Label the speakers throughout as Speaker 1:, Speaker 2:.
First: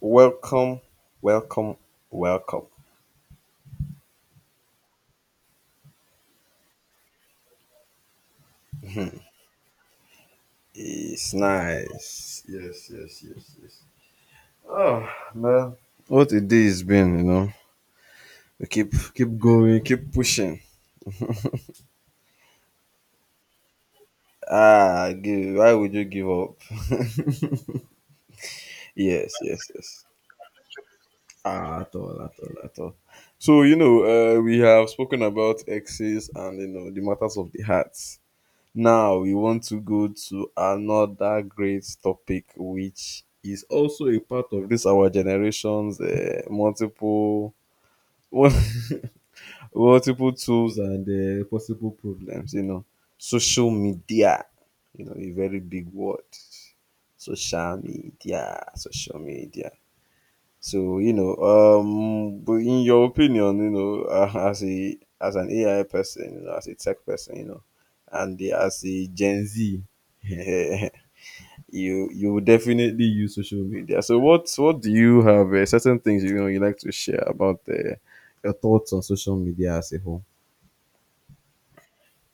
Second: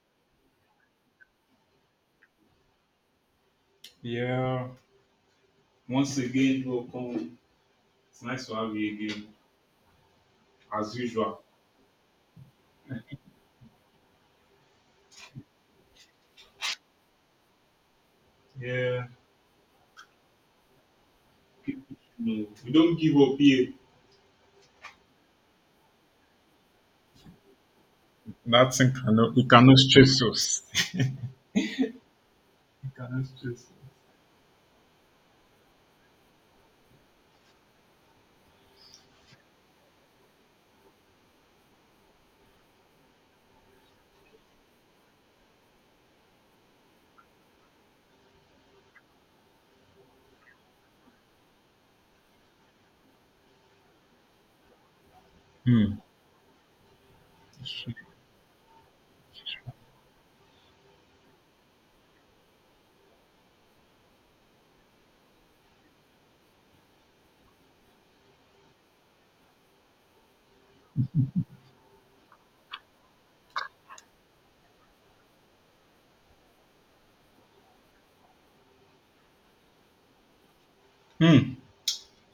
Speaker 1: Welcome, welcome, welcome.
Speaker 2: Yeah. Once again, welcome. It's nice to have you again, as
Speaker 1: It's
Speaker 2: usual.
Speaker 1: nice. Yes, yes, yes, yes. What a day it's been, you know. We keep
Speaker 2: Yeah.
Speaker 1: keep going, keep pushing.
Speaker 2: No, we don't give up here.
Speaker 1: Ah, give, why would you give up?
Speaker 2: That thing
Speaker 1: Yes,
Speaker 2: cannot it
Speaker 1: yes,
Speaker 2: cannot
Speaker 1: yes.
Speaker 2: stress us.
Speaker 1: Ah, at all, at all, at
Speaker 2: We
Speaker 1: all.
Speaker 2: cannot stress
Speaker 1: So
Speaker 2: us.
Speaker 1: we have spoken about exes and you know the matters of the heart. Now we want to go to another great topic, which is also a part of this our generation's multiple multiple tools and possible problems. You know, social media. You know, a very big
Speaker 2: Hmm.
Speaker 1: word. Social media. Social media. So but in your opinion, you know, as a as an AI person, you know, as a tech person, you know, and as a Gen Z, you you would definitely use social media. So what do you have? Certain things you know you like to share about your thoughts on social media as a whole.
Speaker 2: Hmm.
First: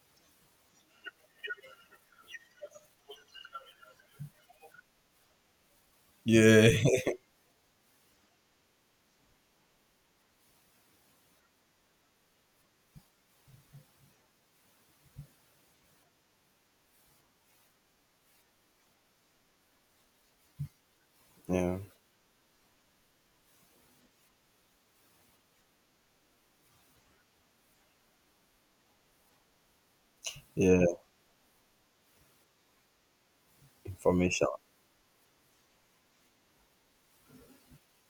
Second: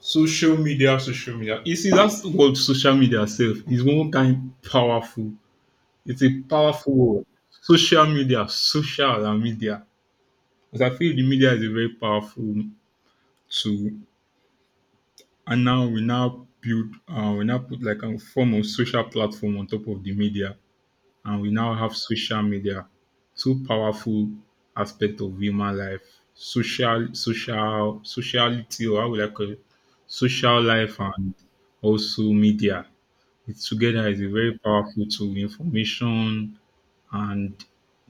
Speaker 2: Social media, social media. You see, that's what social media self is one kind powerful. It's a
Speaker 1: Yeah.
Speaker 2: powerful word. Social media, social and media. Because I feel the media is a very powerful tool, and now we now put like a form of social platform on top of the media, and we now
Speaker 1: Yeah,
Speaker 2: have social media, two powerful aspect of human life, sociality, or how would I call it, social
Speaker 1: yeah,
Speaker 2: life and also media. It together is a
Speaker 1: information.
Speaker 2: very powerful tool, information and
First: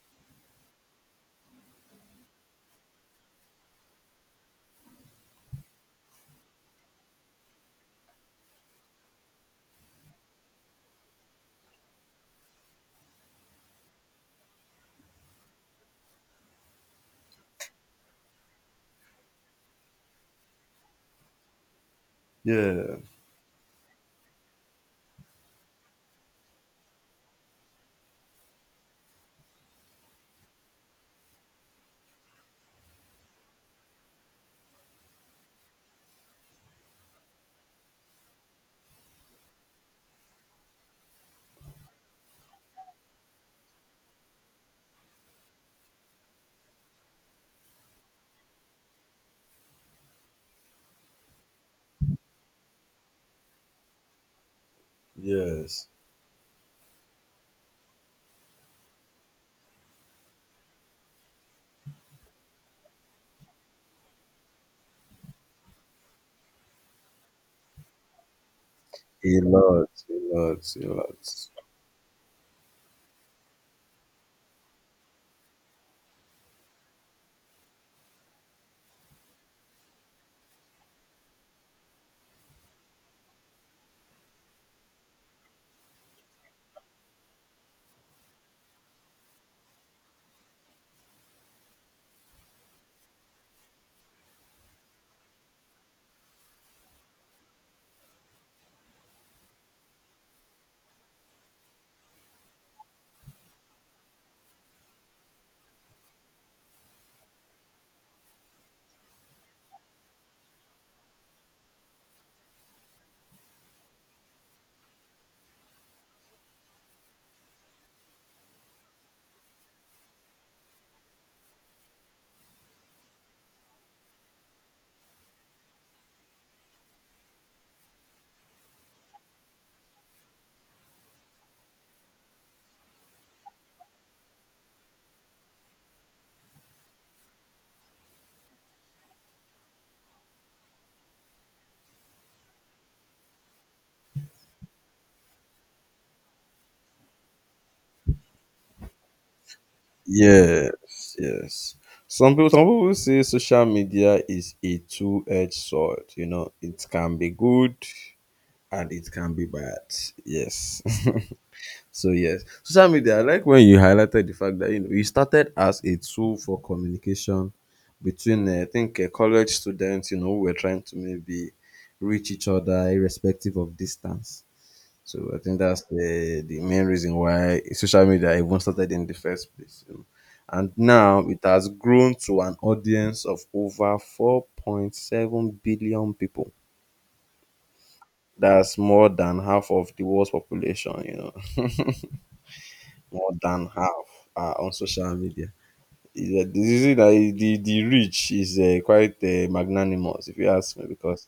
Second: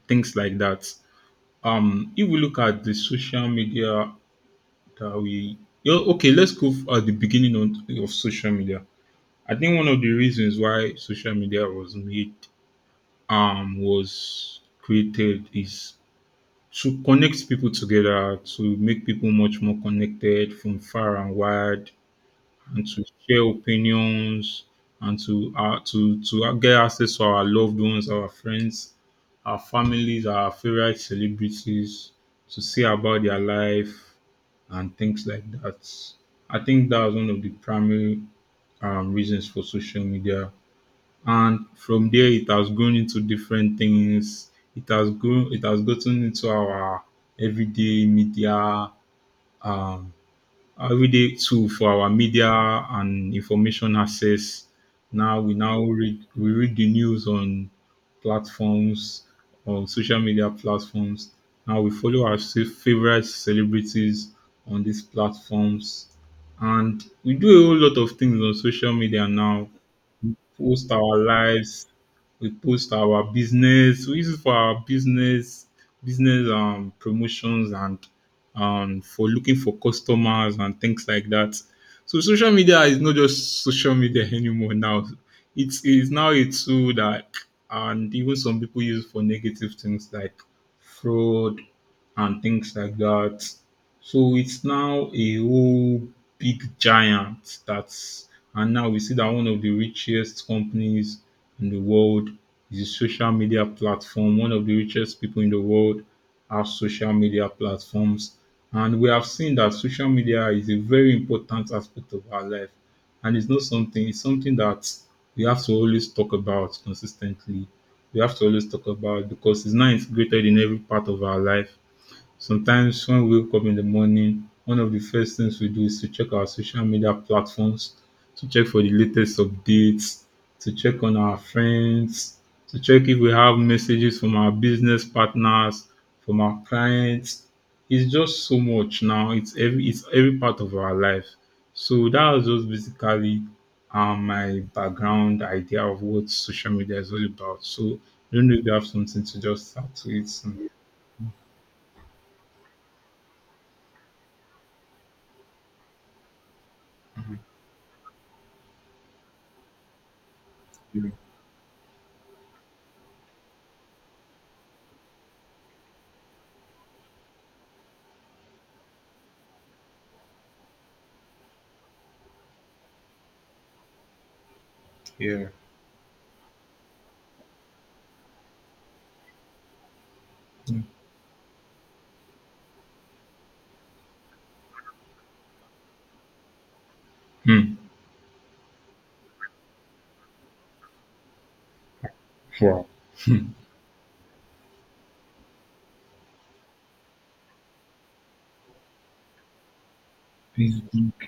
Speaker 2: things like that. If we look at the social media that we yeah, okay, at the beginning of social media, I think one of the reasons why social media was created is to connect people together, to make people much more connected from far and wide, and
Speaker 1: Yeah.
Speaker 2: to share opinions, and to get access to our loved ones, our friends, our families, our favorite celebrities, to see about their life and things like that. I think that was one of the primary reasons for social media, and from there it has grown into different things. It has grown. It has gotten into our everyday media, um, everyday tool for our media and information access. Now we now
Speaker 1: Yes.
Speaker 2: read we read the news on platforms, on social media platforms. Now we follow our favorite celebrities on these platforms, and we do a whole lot of things on social media
Speaker 1: A
Speaker 2: now,
Speaker 1: lot, a lot, a
Speaker 2: post our
Speaker 1: lot.
Speaker 2: lives, we post our business, we use it for our business, business promotions, and for looking for customers and things like that. So social media is not just social media anymore now. It's now a tool that, and even some people use it for negative things like fraud and things like that. So it's now a whole big giant that's and now we see that one of the richest companies in the world is a social media platform. One of the richest people in the world have social media platforms. And we have seen that social media is a very important aspect of our life. And it's not something, it's something that we have to always talk about consistently. We have to always talk about, because it's now integrated in every part of our life. Sometimes when we wake up in the morning, one of the first things we do is to check our social media platforms, to check for the latest updates, to check on our friends, to check if we have messages from our business partners, from our clients. It's just so much now. It's every part of our life. So that was just basically my background idea of what social media is all about. So I don't know if you have something to just add to it
Speaker 1: Yes, yes. Some people will say social media is a two-edged sword. You know, it can be good and it can be bad. Yes. So yes, social media. I like when you highlighted the fact that you know you started as a tool for communication between, I think, college students. You know, who were trying to maybe reach each other irrespective of distance. So I
Speaker 2: Yeah.
Speaker 1: think that's the main reason why social media even started in the first place, you know. And now it has grown to an audience of over 4.7 billion people.
Speaker 2: Mm.
Speaker 1: That's more than half of the world's population, you know.
Speaker 2: Wow.
Speaker 1: More than half are on social media. Yeah, the reach is quite magnanimous, if you ask me,
Speaker 2: Facebook.
Speaker 1: because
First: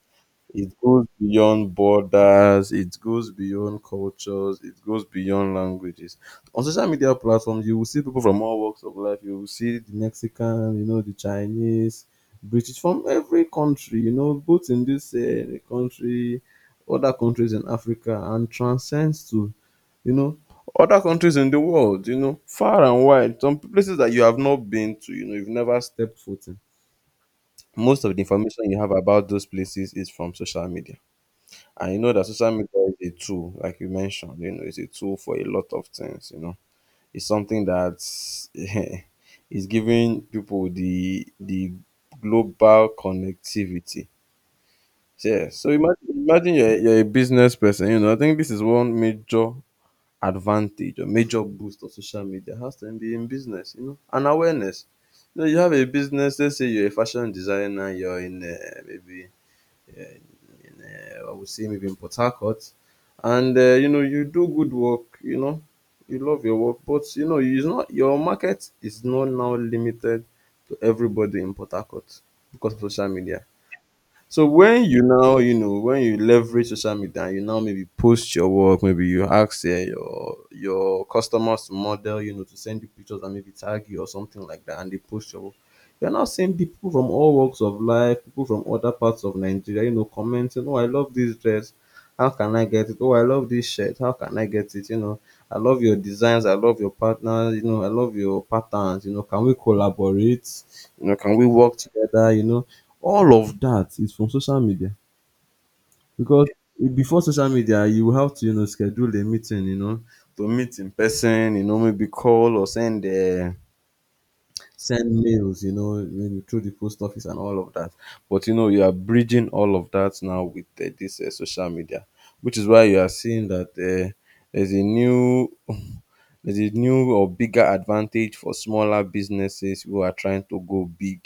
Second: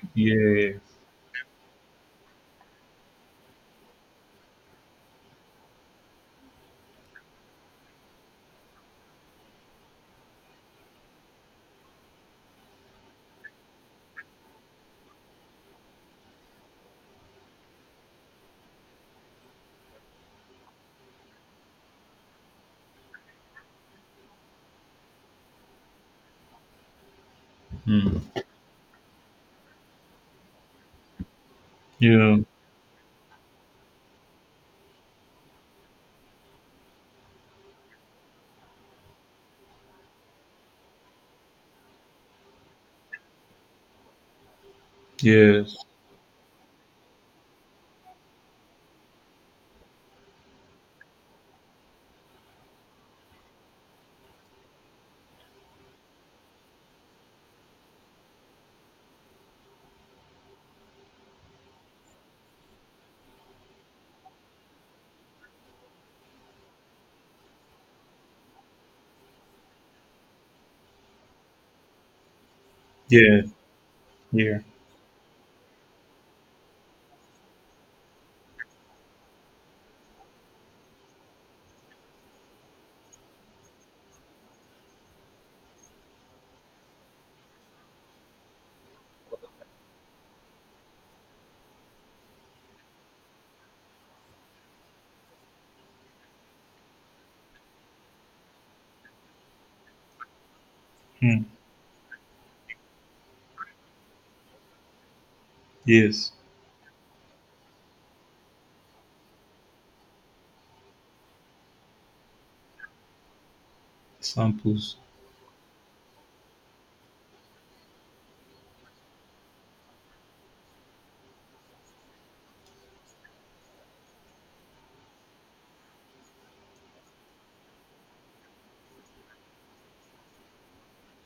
Speaker 1: it
Speaker 2: Yeah.
Speaker 1: goes beyond borders, it goes beyond cultures, it goes beyond languages. On social media platforms, you will see people from all walks of life. You will see the Mexican, you know, the Chinese, British, from every country, you know, both in this country, other countries in Africa, and transcends to, you know, other countries in the world, you know, far and wide. Some places that you have not been to, you know, you've never stepped foot in. Most of
Speaker 2: Mm.
Speaker 1: the information you have about those places is from social media. And you know that
Speaker 2: Yeah.
Speaker 1: social media is a tool, like you mentioned, you know, it's a tool for a lot of things, you know. It's something that is giving people the global connectivity. Yeah. So
Speaker 2: Yes.
Speaker 1: imagine you're a business person, you know. I think this is one major advantage or major boost of social media has to be in business, you know, and awareness. You know, you have a business, let's say you're a fashion designer, you're in maybe in I would say maybe in Port Harcourt, and you know you do good work. You know you love your work, but you know your market is not now limited to everybody in Port Harcourt because of social
Speaker 2: Yeah.
Speaker 1: media. So
Speaker 2: Yeah.
Speaker 1: when you now, you know, when you leverage social media and you now maybe post your work, maybe you ask your customers to model, you know, to send you pictures and maybe tag you or something like that, and they post your work. You're now seeing people from all walks of life, people from other parts of Nigeria, you know, commenting, "Oh, I love this dress. How can I get it? Oh, I love this shirt. How can I get it? You know, I love your designs. I love your partners. You know, I love your patterns. You know, can we collaborate? You know, can
Speaker 2: Mm.
Speaker 1: we work together? You know." All of that is from social media
Speaker 2: Yes.
Speaker 1: because before social media, you have to you know schedule a meeting, you know, to meet in person, you know, maybe call or
Speaker 2: Samples.
Speaker 1: send mails, you know, maybe through the post office and all of that. But you know, you are bridging all of that now with this social media, which is why you are seeing that there's there's a new or bigger advantage for smaller businesses who are trying to go big.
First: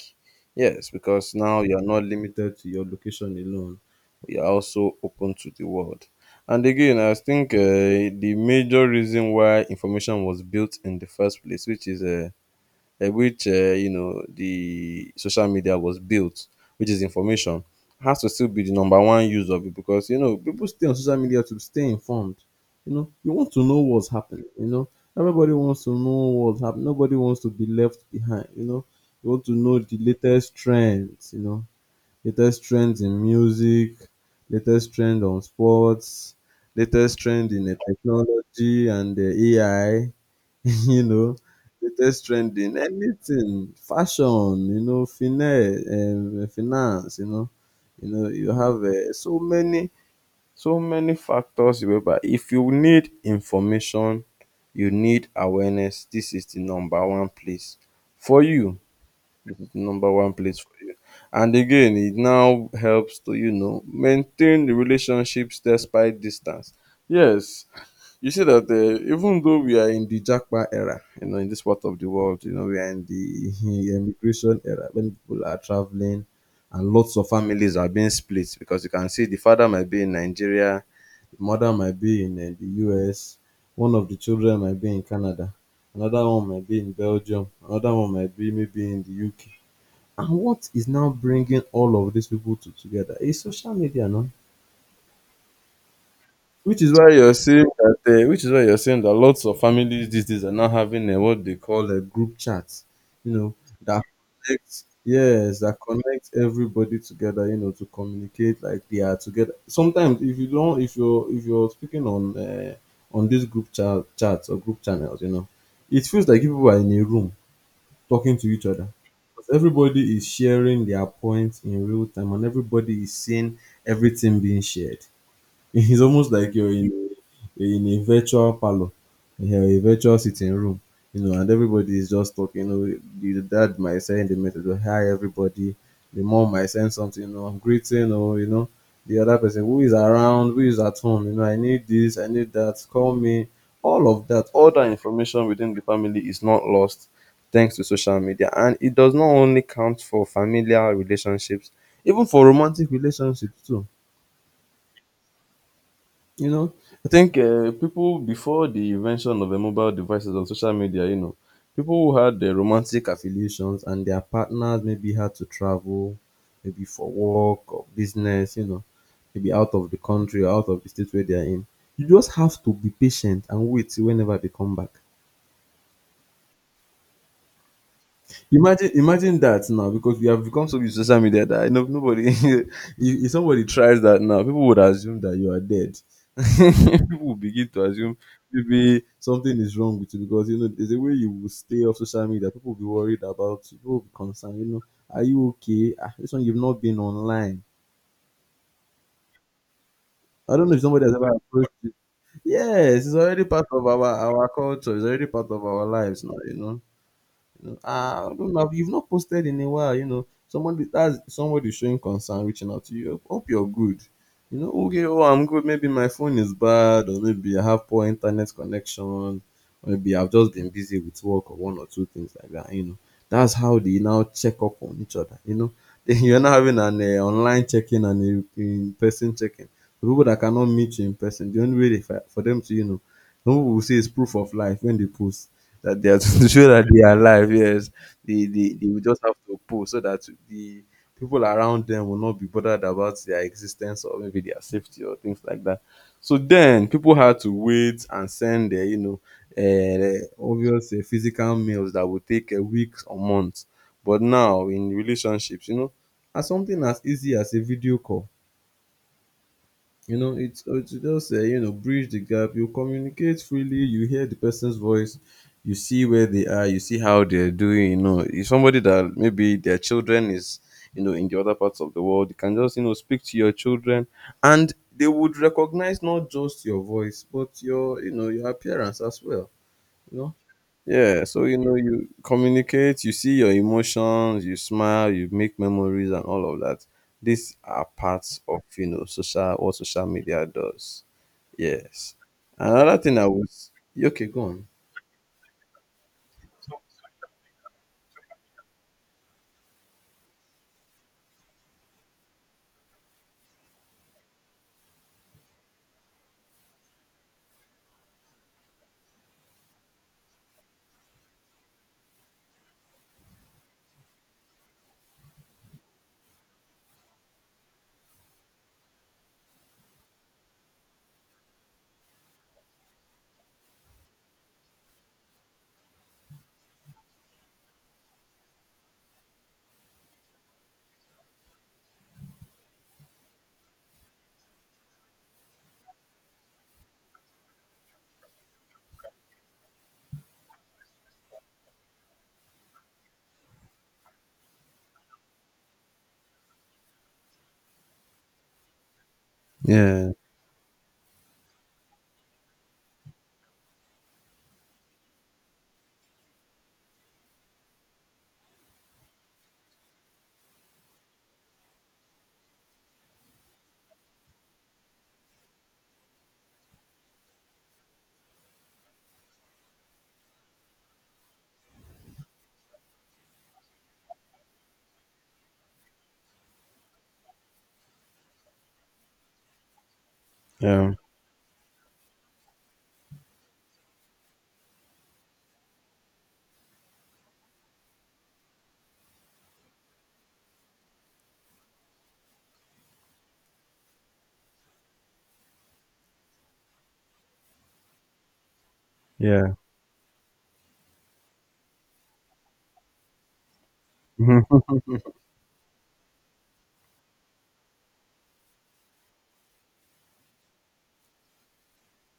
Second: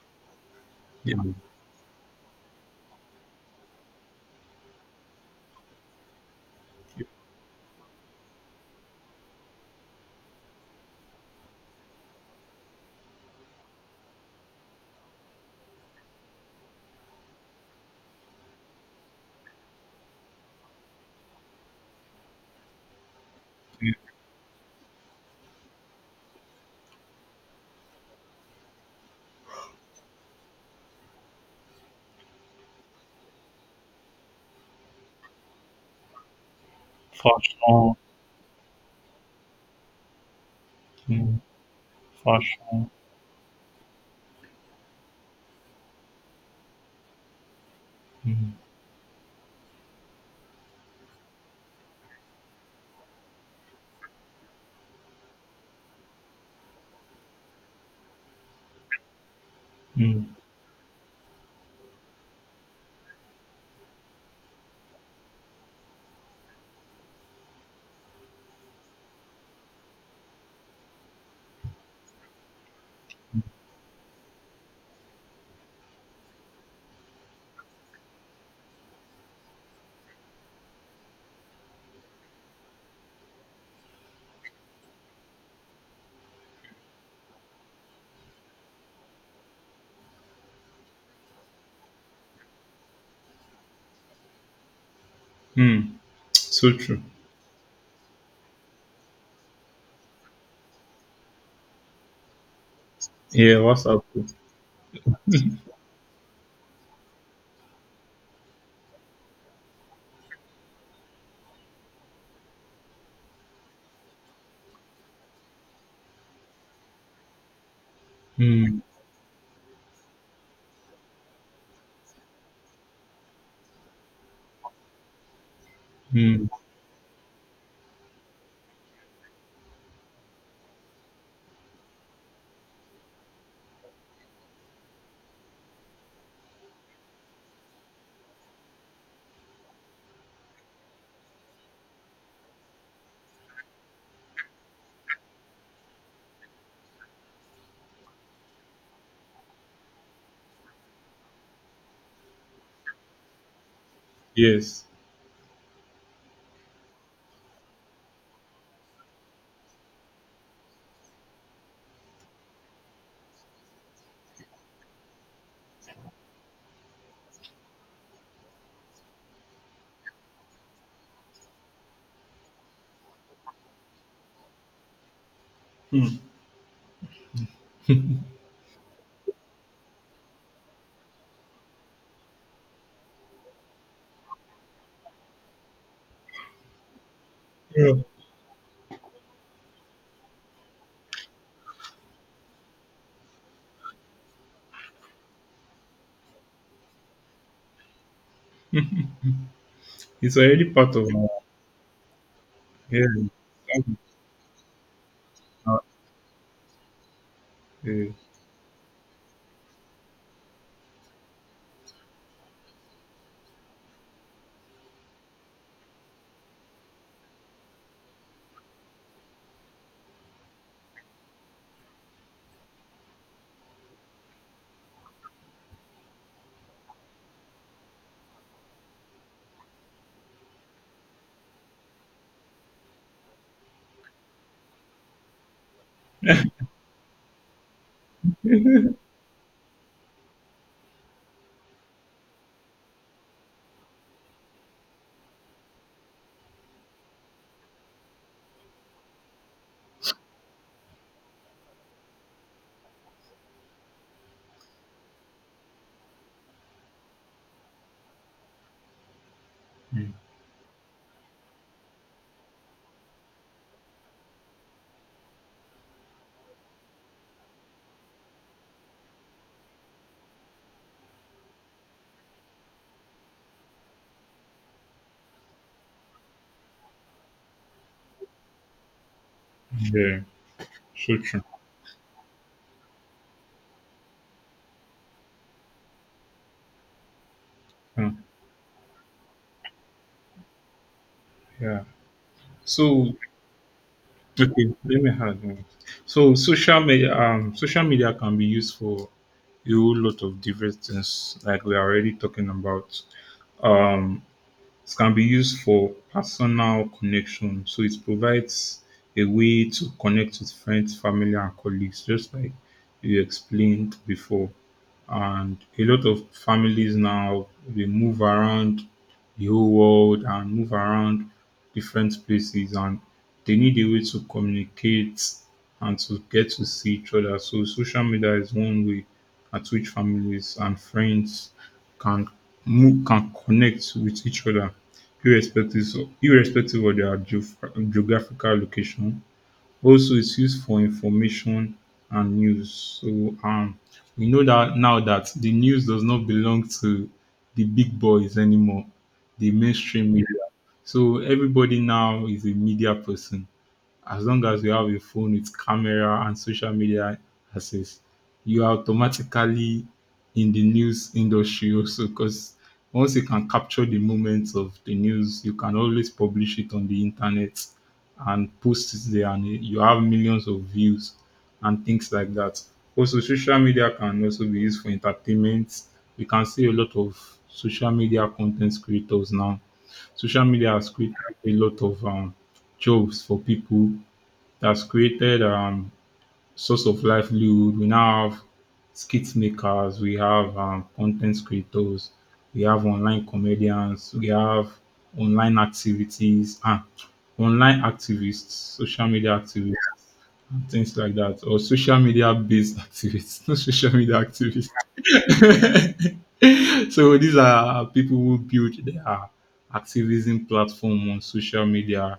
Speaker 1: Yes,
Speaker 2: Yeah. Mm.
Speaker 1: because now you are not limited to your location alone. You are also open to the world. And again, I think the major reason why information was built in the first place, which is which you know the social media was built, which is information, has to still be the number one use of it because you know people stay on social media to stay informed. You know, you want to know what's happening. You know, everybody wants to know what's happening. Nobody wants to be left behind. You know, you want to know the latest trends. You know, latest trends in music, latest trend on sports, latest trend in
Speaker 2: Fashion.
Speaker 1: technology and AI. You
Speaker 2: Hmm.
Speaker 1: know, latest trending,
Speaker 2: Fashion.
Speaker 1: anything, fashion, you know, finance, finance, you know, you know, you
Speaker 2: Hmm.
Speaker 1: have so many, so many factors. Remember, if you need information, you need awareness. This is the number one place for you. This is the number
Speaker 2: Hmm.
Speaker 1: one place for you. And again, it now helps to you know maintain the relationships despite distance. Yes, you see that even though we are in the jackpot era, you know, in this part of the world, you know, we are in the immigration era when people are traveling and lots of families are being split because you can see the father might be in Nigeria, the mother might be in the US, one of the children might be in Canada, another one might be in Belgium, another one might be maybe in the UK. And what is now bringing all of these people to, together is social media, no?
Speaker 2: Hmm. So
Speaker 1: Which is
Speaker 2: true.
Speaker 1: why you're saying that which is why you're saying that lots of families these days are now having a what they call a group chat, you know,
Speaker 2: Yeah.
Speaker 1: that
Speaker 2: WhatsApp.
Speaker 1: connects yes, that connects everybody together, you know, to communicate like they are together. Sometimes if you're speaking on these group chat chats or group channels, you know, it feels like people are in a room talking to each
Speaker 2: Hmm.
Speaker 1: other. Because everybody is sharing their points in real time and everybody is seeing everything being shared. It's almost
Speaker 2: Hmm.
Speaker 1: like you're in a virtual parlor, yeah, a virtual sitting room, you know, and everybody is just talking. You know, the dad might send a message, oh, "Hi, everybody." The mom might send something, you know, "I'm greeting," or you know, the other person who is around, who is at home, you know, "I need this, I need that, call me." All of that, all that information within the family is not lost thanks to social media, and it does not only count for familiar relationships, even for romantic relationships too,
Speaker 2: Yes.
Speaker 1: you know. I think people before the invention of mobile devices on social media, you know, people who had romantic affiliations and their partners maybe had to travel, maybe for work or business, you know, maybe out of the country or out of the state where they are in. You just have to be patient and wait till whenever they come back.
Speaker 2: Hmm.
Speaker 1: Imagine that now because we have become so used to social media that nobody, if somebody tries that now, people would assume that you are dead. People would begin to
Speaker 2: Yeah.
Speaker 1: assume maybe something is wrong with you because you know there's a way you will stay off social media. People will be worried about you. People will be concerned. You know, are you okay? Ah, this one you've not been online.
Speaker 2: It's
Speaker 1: I don't
Speaker 2: already
Speaker 1: know if
Speaker 2: part
Speaker 1: somebody
Speaker 2: of
Speaker 1: has ever approached you.
Speaker 2: yeah.
Speaker 1: Yes, it's already part of
Speaker 2: Exactly.
Speaker 1: our culture. It's already part of our lives now. You know.
Speaker 2: Yeah.
Speaker 1: I don't know. You've not posted in a while, you know. Somebody that's somebody showing concern, reaching out to you. Hope you're good. You know, okay, oh, I'm good. Maybe my phone is bad, or maybe I have poor internet connection, or maybe I've just been busy with work or one or two things like that. You know, that's how they now check up on each other. You know, then you're now having an online in and a in person checking. The people that cannot meet you in person, the only way they, for them to, you know, some people will say it's proof of life when they post that they are to show that they are alive. Yes, they will just have to pose so that the people around them will not be bothered about their existence or maybe their safety or things like that. So then people had to wait and send their uh, obvious physical mails that would take a weeks or months. But now in relationships, as something as easy as a video call, it's just bridge the gap. You communicate freely, you hear the person's voice, you see where they are, you see how they're doing. If somebody that maybe their children is in the other parts of the world, you can just speak to your children, and they would recognize not just your voice but your your appearance as well. you
Speaker 2: Yeah.
Speaker 1: know
Speaker 2: So
Speaker 1: yeah,
Speaker 2: true.
Speaker 1: so you communicate, you see your emotions, you smile, you make memories, and all of that. These are
Speaker 2: Yeah.
Speaker 1: parts of social what social media does.
Speaker 2: Yeah.
Speaker 1: Yes. Another
Speaker 2: So
Speaker 1: thing I was. Okay, go
Speaker 2: okay.
Speaker 1: on.
Speaker 2: Let me add one. So social media. Social media can be used for a whole lot of different things, like we are already talking about. Um, it can be used for personal connection, so it provides a way to connect with friends, family, and colleagues, just like you explained before, and a lot of families now, they move around the whole world and move around different places, and they need a way to communicate and to get to see each other. So social media is one way at which families and friends can move, can connect with each other, irrespective of their geographical location. Also, it's used for information and news. So um, we know that now that the news does not belong to the big boys anymore, the mainstream
Speaker 1: Yeah,
Speaker 2: media. So everybody now is a media person, as long as you have a phone with camera and social media access, you are automatically in the news industry, also because once you can capture the moments of the news, you can always publish it on the internet and post it there, and you have millions of views and things like that. Also, social media can also be used for entertainment. You can see a lot of social media content creators now. Social media has
Speaker 1: yeah,
Speaker 2: created a lot of jobs for people, that's created source of livelihood. We now have skit makers, we have content creators, we have online comedians, we have online activities, and online activists, social media
Speaker 1: yeah.
Speaker 2: activists, and things like that, or social media based activists, not social media
Speaker 1: Mhm.
Speaker 2: activists. So these are people who build their activism platform on social media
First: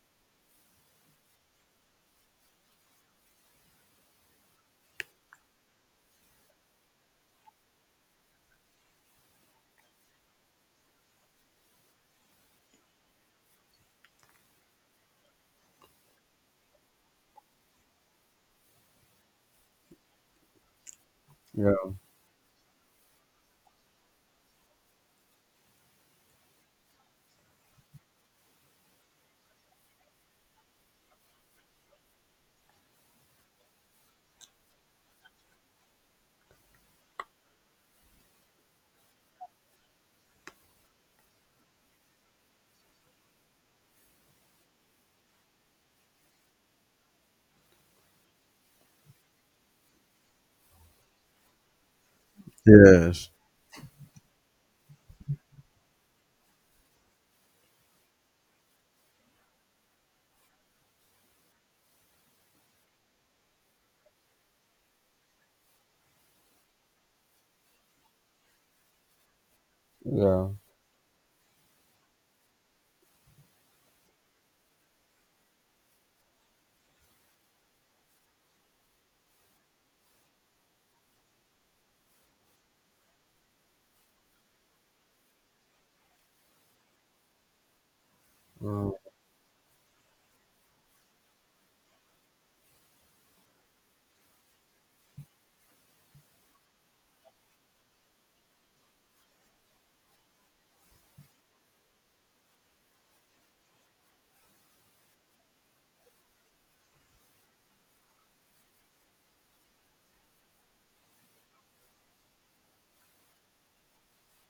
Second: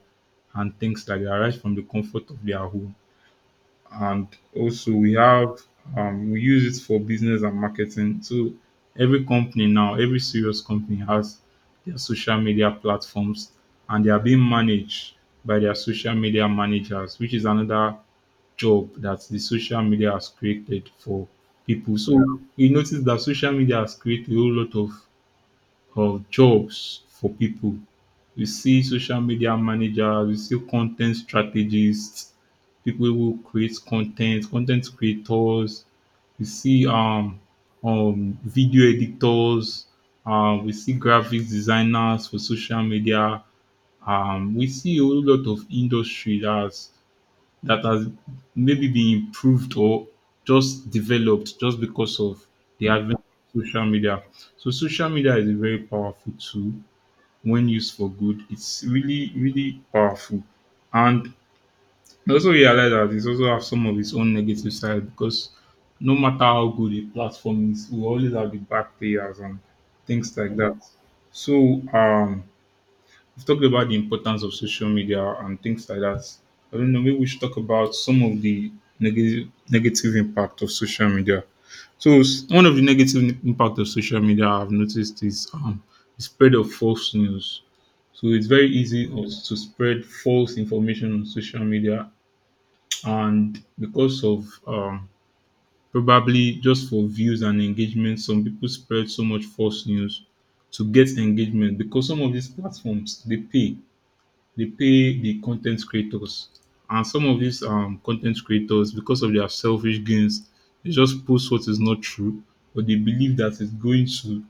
Speaker 2: and things like that, right from the comfort of their home. And also we have, we use it for business and marketing. So every company now, every serious company, has their social media platforms, and they are being managed by their social media managers, which is another job that the social media has created for
Speaker 1: Yeah.
Speaker 2: people. So we notice that social media has created a whole lot of jobs for people. You see social media managers, you see content strategists, people who create content, content creators, we see video editors, we see graphics designers for social media. We see a whole lot of industry that has maybe been improved or just developed just because of the advent
Speaker 1: Yes.
Speaker 2: of social media. So social media is a very powerful tool. When used for good, it's really, really powerful. And I also realize that it also have some of its own negative side, because no matter how good a platform is, we always have the bad players and things
Speaker 1: Yeah.
Speaker 2: like that. So we've talked about the importance of social media and things like that. I don't know, maybe we should talk about some of the negative impact of social media. So one of the negative impact of social media I've noticed is the spread of false news. So it's very
Speaker 1: Mm.
Speaker 2: easy us to spread false information on social media, and because of um, probably just for views and engagement, some people spread so much false news to get engagement, because some of these platforms, they pay the content creators. And some of these content creators, because of their selfish gains, they just post what is not true, but they believe that it's going to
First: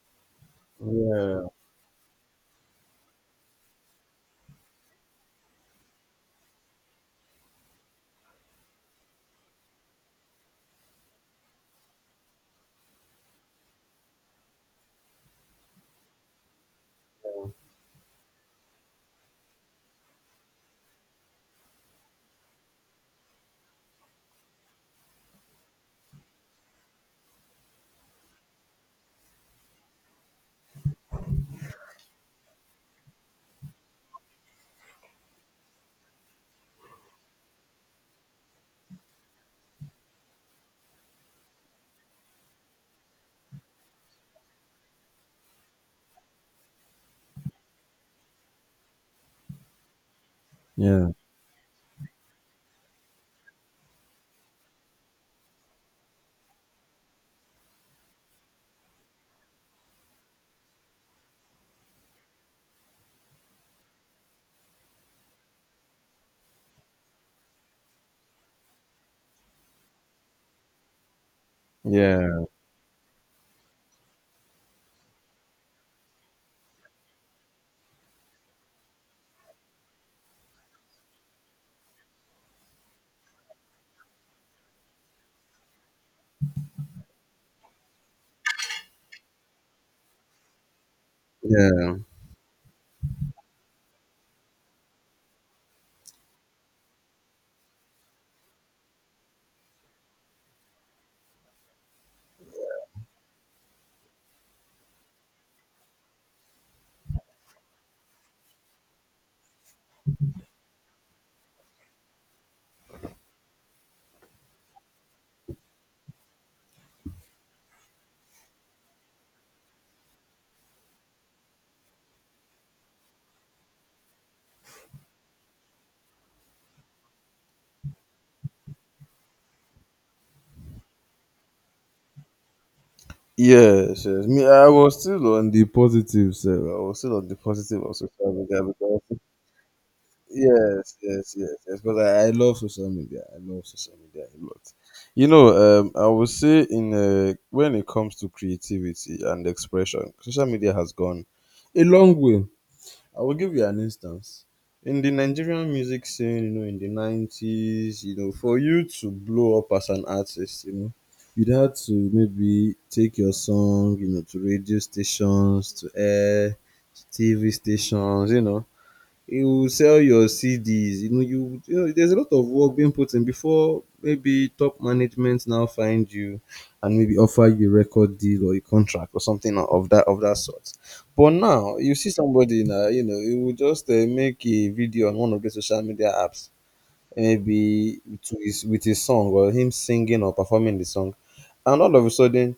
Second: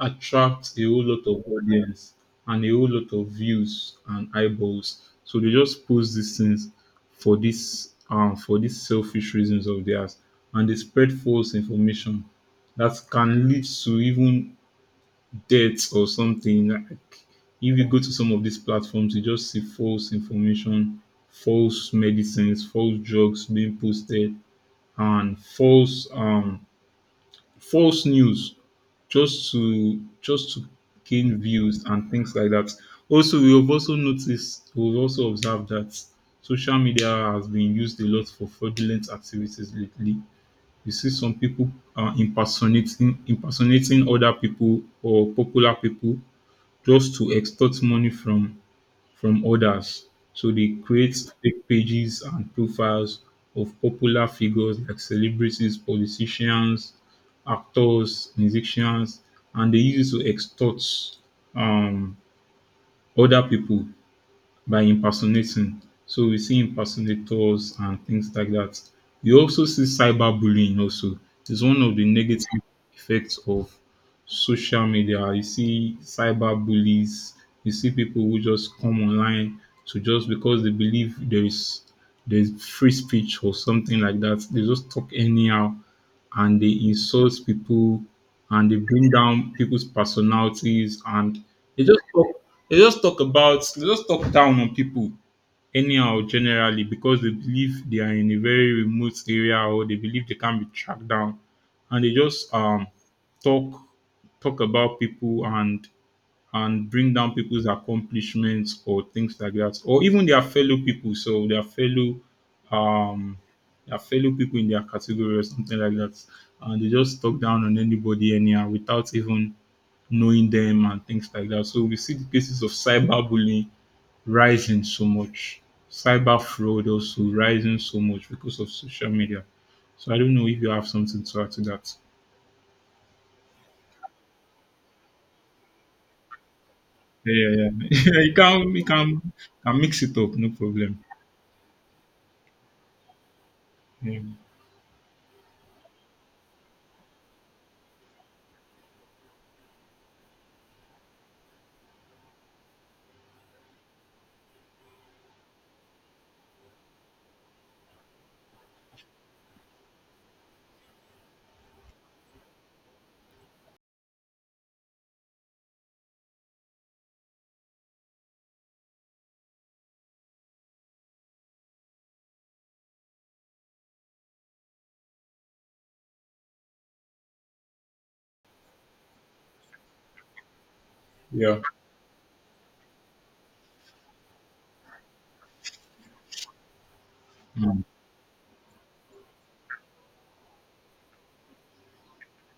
Speaker 2: attract a whole lot of
Speaker 1: Yeah,
Speaker 2: audience and a whole lot of views and eyeballs. So they just post these things for these selfish reasons of theirs, and they spread false information that can lead to even death or something. Like if you go to some of these platforms, you just see false information, false medicines, false drugs being posted, and false news just to gain views and things like that. Also, we have also noticed, we've also observed that social media has been used a lot for fraudulent activities lately. You see some people impersonating other people or popular people, just to extort money from others. So they
Speaker 1: yeah,
Speaker 2: create fake pages and profiles of popular figures like celebrities, politicians, actors, musicians, and they use it to extort um, other people by impersonating. So we see impersonators and things like that. We also see cyberbullying also. It's one of the
Speaker 1: yeah,
Speaker 2: negative effects of social media. You see cyberbullies, you see people who just come online to, just because they believe there's free speech or something like that. They just talk anyhow, and they insult people, and they bring down people's personalities, and they
Speaker 1: yeah.
Speaker 2: just talk they just talk down on people anyhow, generally, because they believe they are in a very remote area, or they believe they can't be tracked down. And they just talk talk about people, and bring down people's accomplishments or things like that, or even their fellow people. So um, their fellow people in their category or something like that. And they just talk down on anybody anyhow without even knowing them and things like that. So we see the cases of cyberbullying rising so much, cyber fraud also rising so much because of social media. So I don't know if you have something to add to that.
Speaker 1: Yes, yes. Me, I was still on the positive side. I was still on
Speaker 2: Yeah,
Speaker 1: the
Speaker 2: yeah,
Speaker 1: positive of
Speaker 2: yeah.
Speaker 1: social
Speaker 2: you
Speaker 1: media
Speaker 2: can, you
Speaker 1: because.
Speaker 2: can, can mix it up, no
Speaker 1: Yes,
Speaker 2: problem.
Speaker 1: yes, yes, yes. But I love social media. I love social
Speaker 2: Yeah,
Speaker 1: media a lot. You know, I would say in when it comes to creativity and expression, social media has gone a long way. I will give you an instance. In the Nigerian music scene, in the 90s, for you to blow up as an artist, you'd had to maybe take your song, to radio stations, to air, to TV stations. You sell your CDs. There's a lot of work being put in before maybe top management now find you and maybe offer you a record deal or a contract or something of that sort. But
Speaker 2: yeah.
Speaker 1: now you see somebody now, he will just make a video on one of the social media apps,
Speaker 2: Mm.
Speaker 1: maybe to with his song or him singing or performing the song, and all of a sudden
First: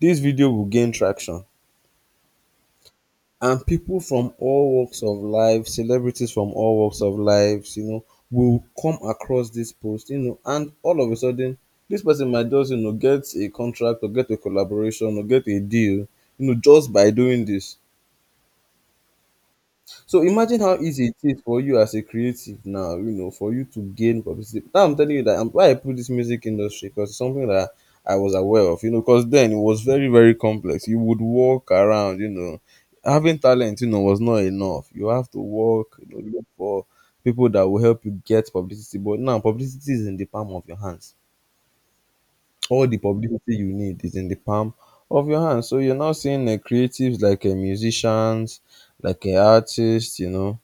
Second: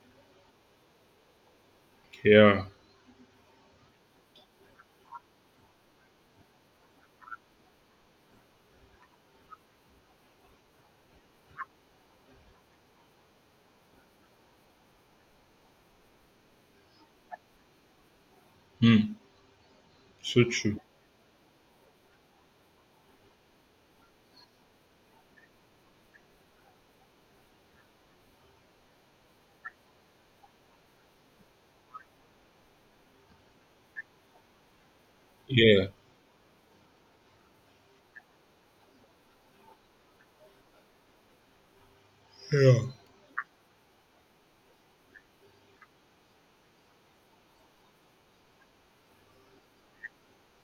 Speaker 1: this video will gain traction,
Speaker 2: Yeah.
Speaker 1: and people from all walks of life, celebrities from all walks of lives, will come across this post, and all of a sudden, this person might just, get a contract or get a collaboration or get a deal, just by doing this.
Speaker 2: Mm.
Speaker 1: So
Speaker 2: So
Speaker 1: imagine how
Speaker 2: true.
Speaker 1: easy it is for you as a creative now, for you to gain publicity. Now I'm telling you that I'm why I put this music industry, because it's something that I was aware of, because then it was very, very complex. You would walk around, having talent, was not enough. You have to
Speaker 2: Yeah,
Speaker 1: work, look for people that will help you get publicity. But now publicity is in the palm of your hands.
Speaker 2: yeah.
Speaker 1: All the publicity you need is in the palm of your hands. So you're now seeing creatives like musicians, like artists,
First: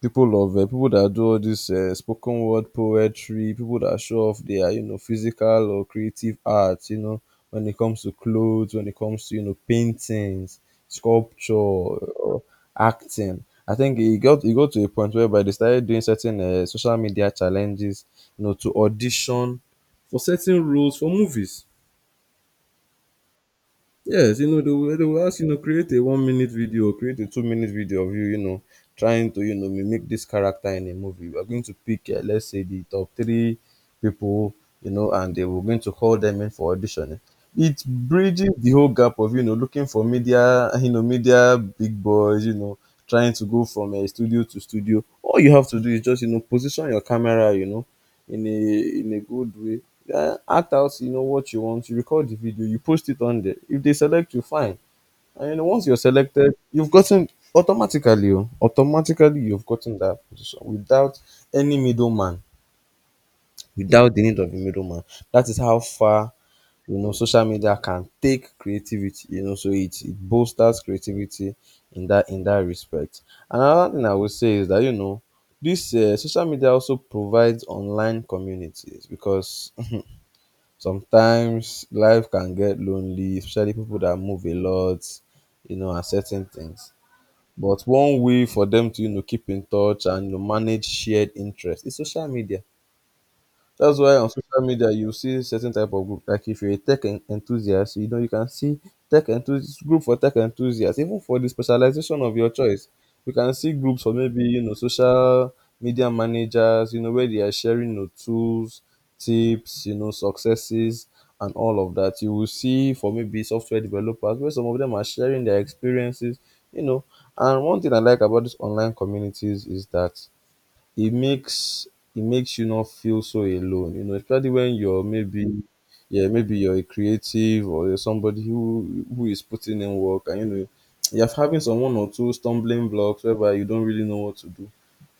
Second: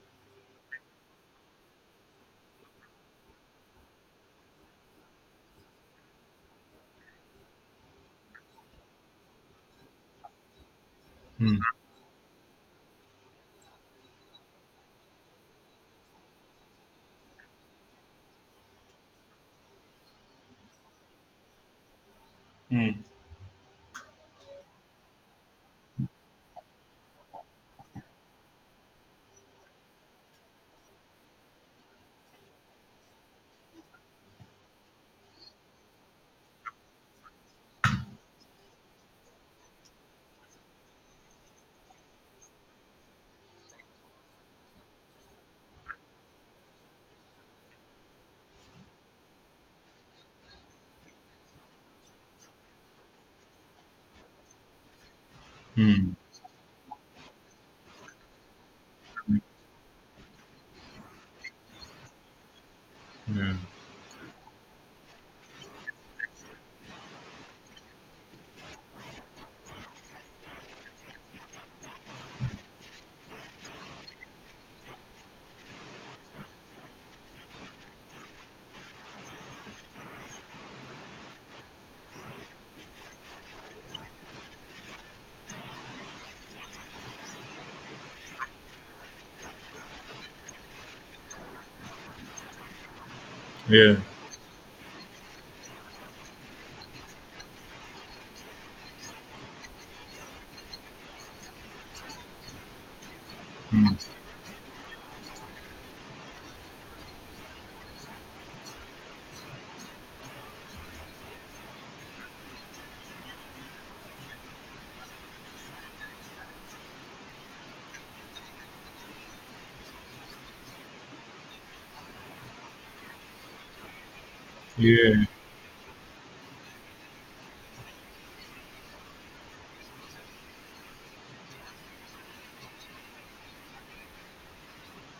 Speaker 1: people that do all this spoken word poetry, people that show off their physical or creative arts. You know, when it comes to clothes, when it comes to paintings, sculpture,
Speaker 2: Mm.
Speaker 1: or acting. I think it got to a point whereby they started doing certain social media challenges, to audition for certain roles for movies.
Speaker 2: Mm.
Speaker 1: Yes, they will ask, create a 1-minute video, create a 2-minute video of you, trying to, mimic this character in a movie. We're going to pick, let's say, the top three people, and they were going to call them in for auditioning. It bridges the whole gap of, looking for media, media big boys, trying to go from a studio to studio. All you have to do is just, position your camera, in a good way. Act out what you want. You record the video, you post it on there. If they select you, fine. And once you're
Speaker 2: Mm.
Speaker 1: selected, you've gotten automatically. Oh, Automatically you've gotten that position without any middleman,
Speaker 2: Yeah,
Speaker 1: without the need of a middleman. That is how far social media can take creativity, so it bolsters creativity in that respect. Another thing I would say is that this social media also provides online communities, because sometimes life can get lonely, especially people that move a lot, and certain things. But one way for them to, keep in touch and manage shared interest is social media.
Speaker 2: yeah,
Speaker 1: That's why on social media you see certain type of group. Like if you're a tech enthusiast, you can see tech enthusiast group for tech enthusiasts, even for the specialization of your choice. You can see
Speaker 2: mm.
Speaker 1: groups for maybe social media managers, where they are sharing, tools, tips, successes, and all of that. You will see for maybe software developers where some of them are sharing their experiences, you know. And one thing I like about these online communities is that it makes it makes you not feel so alone, especially when you're
Speaker 2: Yeah,
Speaker 1: maybe, yeah, maybe you're a creative or you're somebody who is putting in work, and you're having some one or two stumbling blocks whereby you don't really know what to do.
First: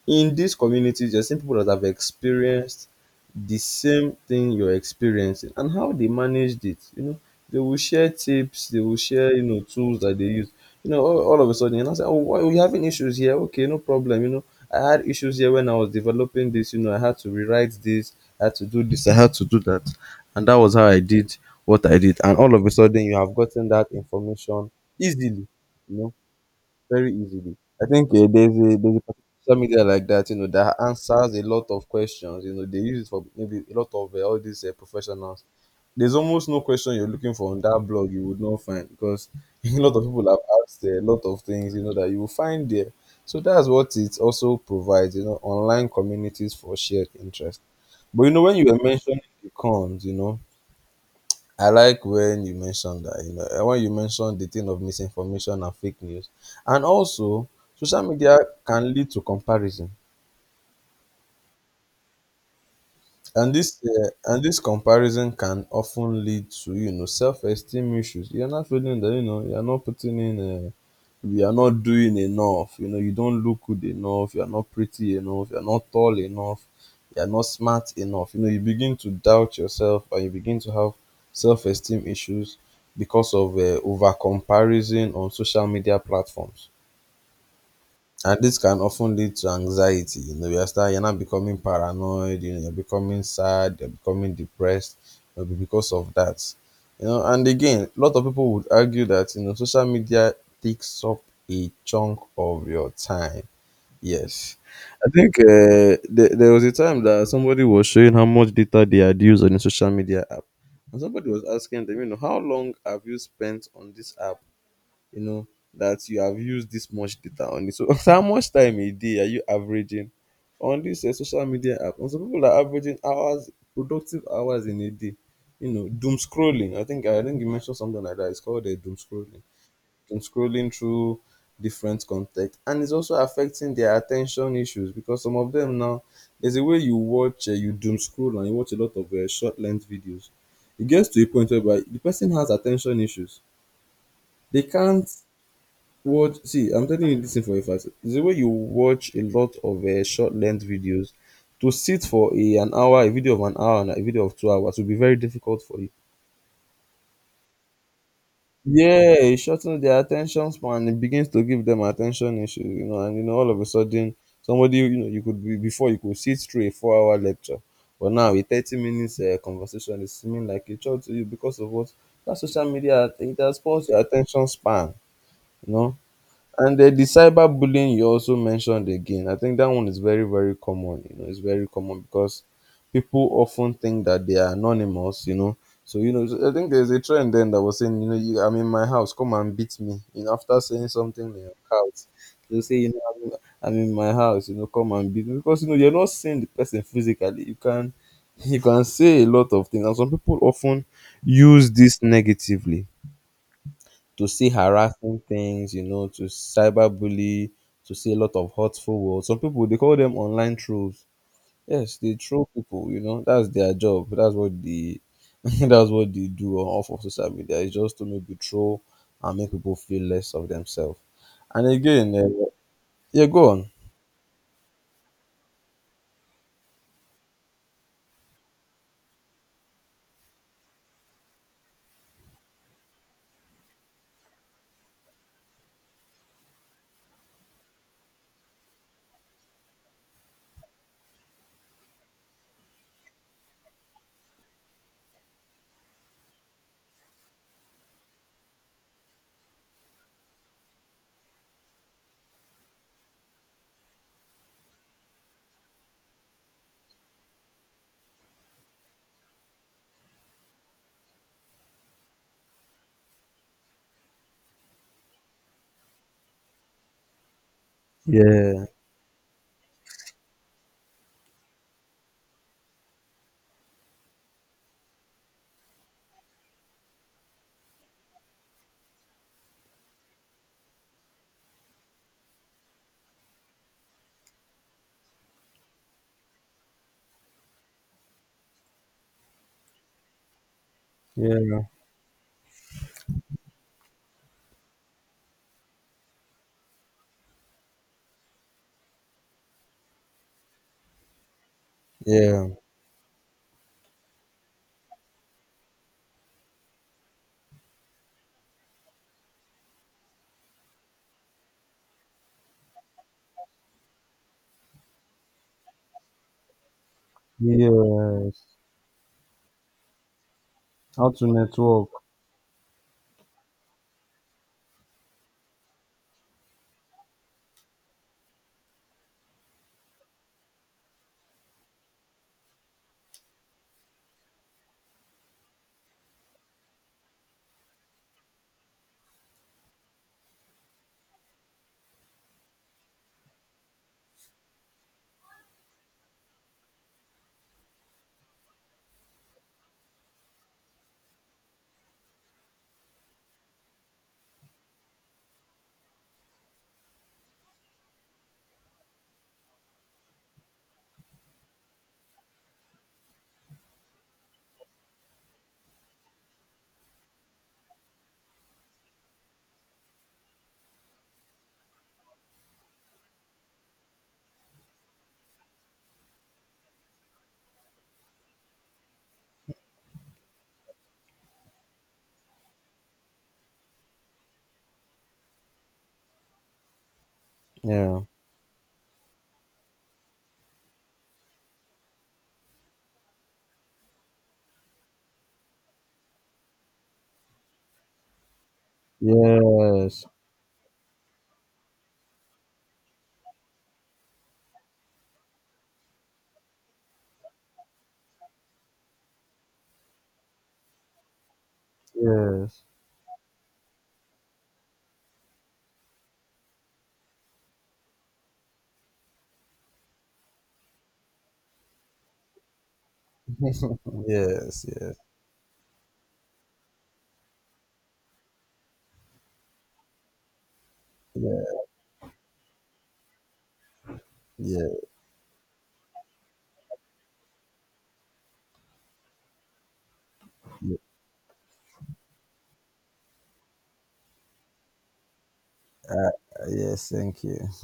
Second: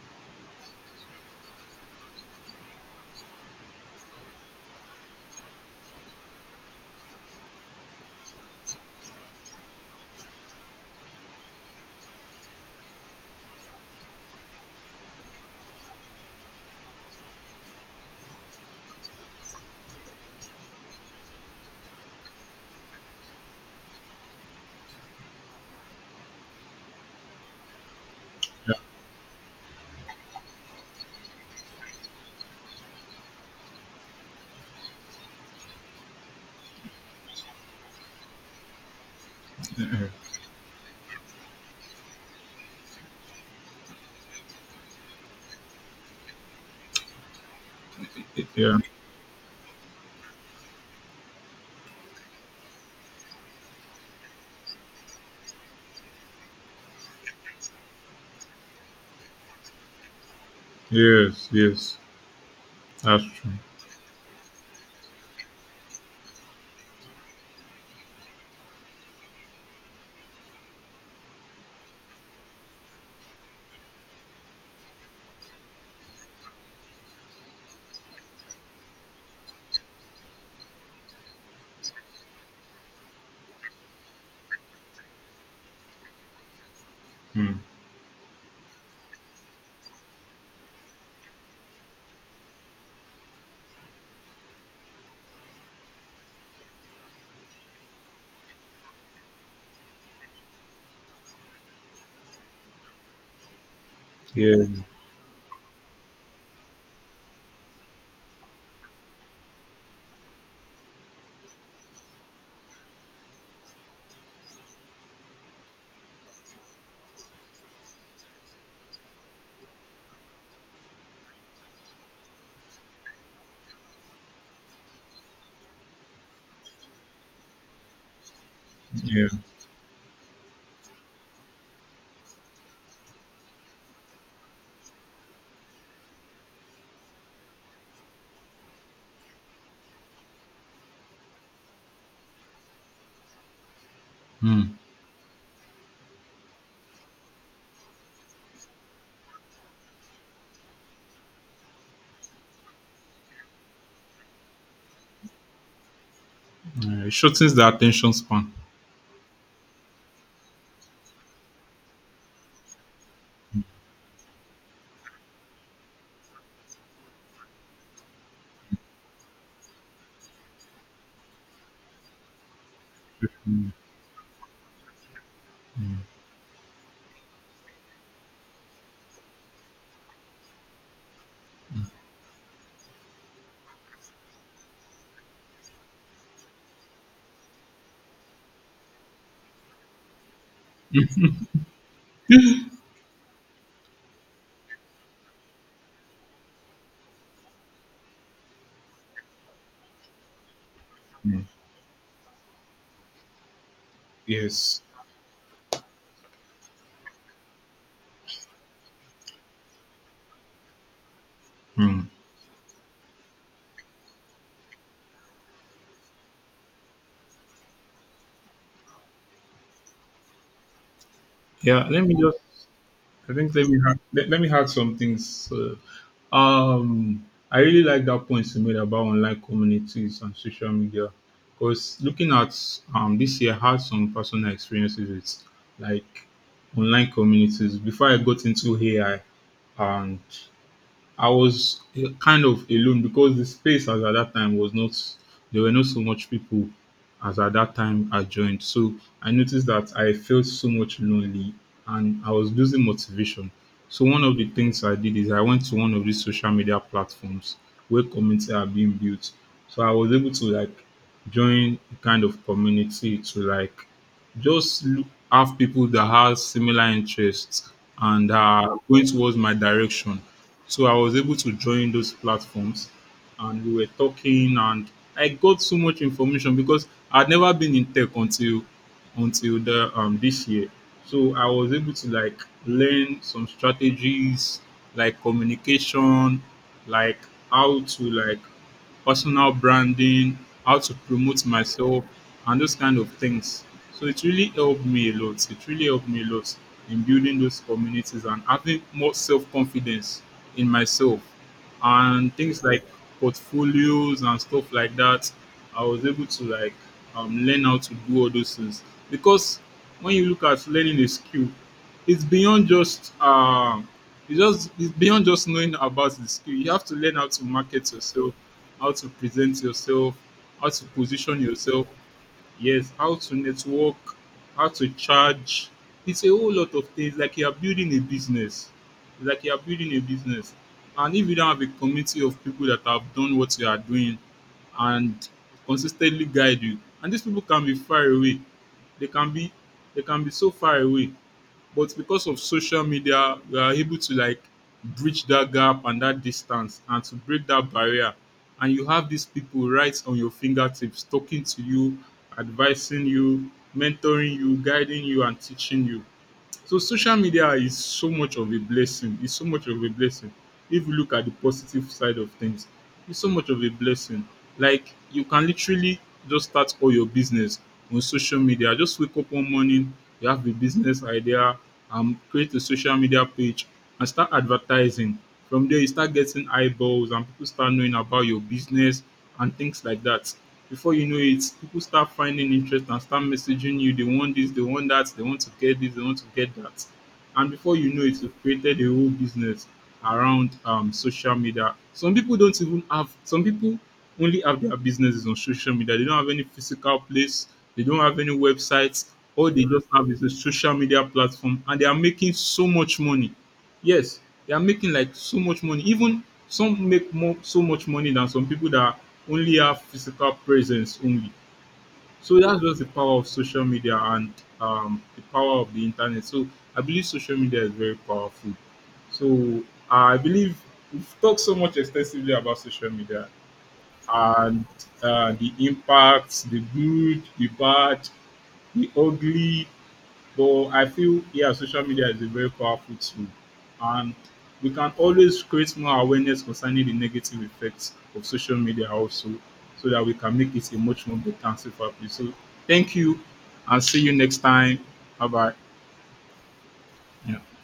Speaker 1: In these communities, you're seeing people that have experienced the same thing you're experiencing and how they managed it. They will share tips, they will share tools that they use. All of a sudden, and I say, oh, why are you having issues here? Okay, no problem. I had issues here when I was developing this. I had to rewrite this, I had to do this, I had to do that, and that was how I did what I did. And all of a sudden, you have gotten that information easily, you know very easily. I think there's a social media like that, that answers a lot of questions. You know, they use it for maybe a lot of all these professionals. There's almost no question you're looking for on that blog you would not find, because a lot of people have asked a lot of things, that you will find there. So that's what it also provides, online communities for shared interest. But
Speaker 2: yeah.
Speaker 1: when you
Speaker 2: Yeah.
Speaker 1: were mentioning the cons, I like when you mentioned that, when you mentioned the thing of misinformation and fake news. And also, social media can lead to comparison.
Speaker 2: Yes, yes. That's
Speaker 1: and
Speaker 2: true.
Speaker 1: this uh, and this comparison can often lead to self-esteem issues. You're not feeling that you are not doing enough. You don't look good enough, you're not pretty enough, you're not tall enough, you're not smart enough. You begin to doubt yourself, and you begin to have self-esteem issues because of over comparison on social media platforms.
Speaker 2: Mm.
Speaker 1: And this can often lead to anxiety. You know, you're not becoming paranoid. You know, you're becoming sad. You're becoming depressed. Maybe because of that. You know, and again, a lot of people would argue that social media takes up a chunk of your time. Yes,
Speaker 2: Yeah,
Speaker 1: I think there was a time that somebody was showing how much data they had used on a social media app, and somebody was asking them, how long have you spent on this app, you know that you have used this much data on it. So, how much time a day are you averaging on this social media app? And some people are averaging hours, productive hours in a day. You know, doom scrolling. I think you mentioned something like that. It's called a doom
Speaker 2: yeah.
Speaker 1: scrolling. Doom scrolling through different content, and it's also affecting their attention issues because some of them now, there's a way you watch, you doom scroll, and you watch a lot of short length videos. It gets to a point whereby the person has attention issues. They
Speaker 2: Mm.
Speaker 1: can't. Watch, see, I'm telling you this thing for a fact. It's the way you watch a lot of short length videos. To sit for an hour, a video of an hour, and a video of 2 hours will be very difficult for you.
Speaker 2: It shortens the attention span.
Speaker 1: Yeah, it shortens their attention span. It begins to give them attention issues, and all of a sudden, somebody you know you could be before you could sit through a 4-hour lecture, but now a 30 minutes conversation is seeming like a chore to you, because of what, that social media, it has paused your attention span, you know. And then the cyberbullying you also mentioned again, I think that one is very, very common. You know, it's very common because people often think that they are anonymous. So, so I think there's a trend then that was saying, I'm in my house, come and beat me. You know, after saying something in your house, they'll say, I'm in my house, come and beat me. Because, you're not seeing the person physically. You can say a lot of things. And some people often
Speaker 2: Mm.
Speaker 1: use this negatively to see
Speaker 2: Yes.
Speaker 1: harassing things, to cyberbully, to see a lot of hurtful words. Some people they call them online trolls. Yes,
Speaker 2: Mm.
Speaker 1: they troll people, that's their job. That's what they that's what they do on off of social media. It's just to maybe troll and make people feel less of themselves. And
Speaker 2: Yeah, let me
Speaker 1: again,
Speaker 2: just.
Speaker 1: yeah,
Speaker 2: I
Speaker 1: go
Speaker 2: think let
Speaker 1: on.
Speaker 2: me add, let me add some things. I really like that point you made about online communities and social media, because looking at this year, I had some personal experiences with like online communities before I got into AI, and I was kind of alone because the space as at that time was not, there were not so much people as at that time I joined. So I noticed that I felt so much lonely and I was losing motivation. So one of the things I did is I went to one of these social media platforms where communities are being built. So I was able to like join a kind of community to like just look, have people that have similar interests and
Speaker 1: Yeah,
Speaker 2: are going towards my direction. So I was able to join those platforms and we were talking and I got so much information because I'd never been in tech until the this year. So I was able to like learn some strategies like communication, like how to like personal branding, how to promote
Speaker 1: yeah,
Speaker 2: myself, and those kind of things. So it really helped me a lot. It really helped me a lot in building those communities and having more self confidence in myself. And
Speaker 1: yeah,
Speaker 2: things like portfolios and stuff like that, I was able to like learn how to do all those things. Because when you look at learning a skill, it's beyond just it's beyond just knowing about the skill. You have to learn how to market yourself,
Speaker 1: yes.
Speaker 2: how to present yourself, how to
Speaker 1: How to
Speaker 2: position yourself.
Speaker 1: network.
Speaker 2: Yes, how to network, how to charge. It's a whole lot of things. Like you are building a business. It's like you are building a business, and if you don't have a community of people that have done what you are doing, and consistently guide you, and these people can be far away. They can be they can be so far away but because of social media we are able to like bridge that gap and that distance and to break that barrier and you have these people right on your fingertips talking to you, advising you, mentoring you, guiding you and teaching you. So social media is so much of a blessing. It's so much of a blessing. If you look at the positive side of things, it's so much of a blessing. Like you can literally just start all your business on social media. Just wake up one morning, you have a business idea, create a social media page and start advertising. From there, you start getting eyeballs and people start knowing about your business and things like that. Before you know it, people start finding interest and start messaging you. They want this, they want that, they want to get this, they want to get that. And before you know
Speaker 1: Yeah.
Speaker 2: it, you've created a whole business around social media. Some people don't even have, Some people only have their businesses on social media. They don't have any physical place, they don't have any websites. All they just
Speaker 1: Yes.
Speaker 2: have is a social media platform and they are making so much money. Yes, they are making like so much money. Even some make more so much money than some people that only have physical presence only. So that's
Speaker 1: Yes.
Speaker 2: just the power of social media and the power of the internet. So I believe social media is very powerful. So I believe we've talked so much extensively about social media and
Speaker 1: Yes. Yes.
Speaker 2: the impacts, the good, the bad, the ugly, but I feel, yeah,
Speaker 1: Yeah.
Speaker 2: social media is a very powerful tool, and we can always create more awareness concerning the negative effects of social media also, so that we can make it a
Speaker 1: Yeah.
Speaker 2: much more better and safer place. So thank you, and see you next time. Bye bye.
Speaker 1: Yes, thank you.
Speaker 2: Yeah.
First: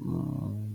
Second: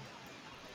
Speaker 1: Mm.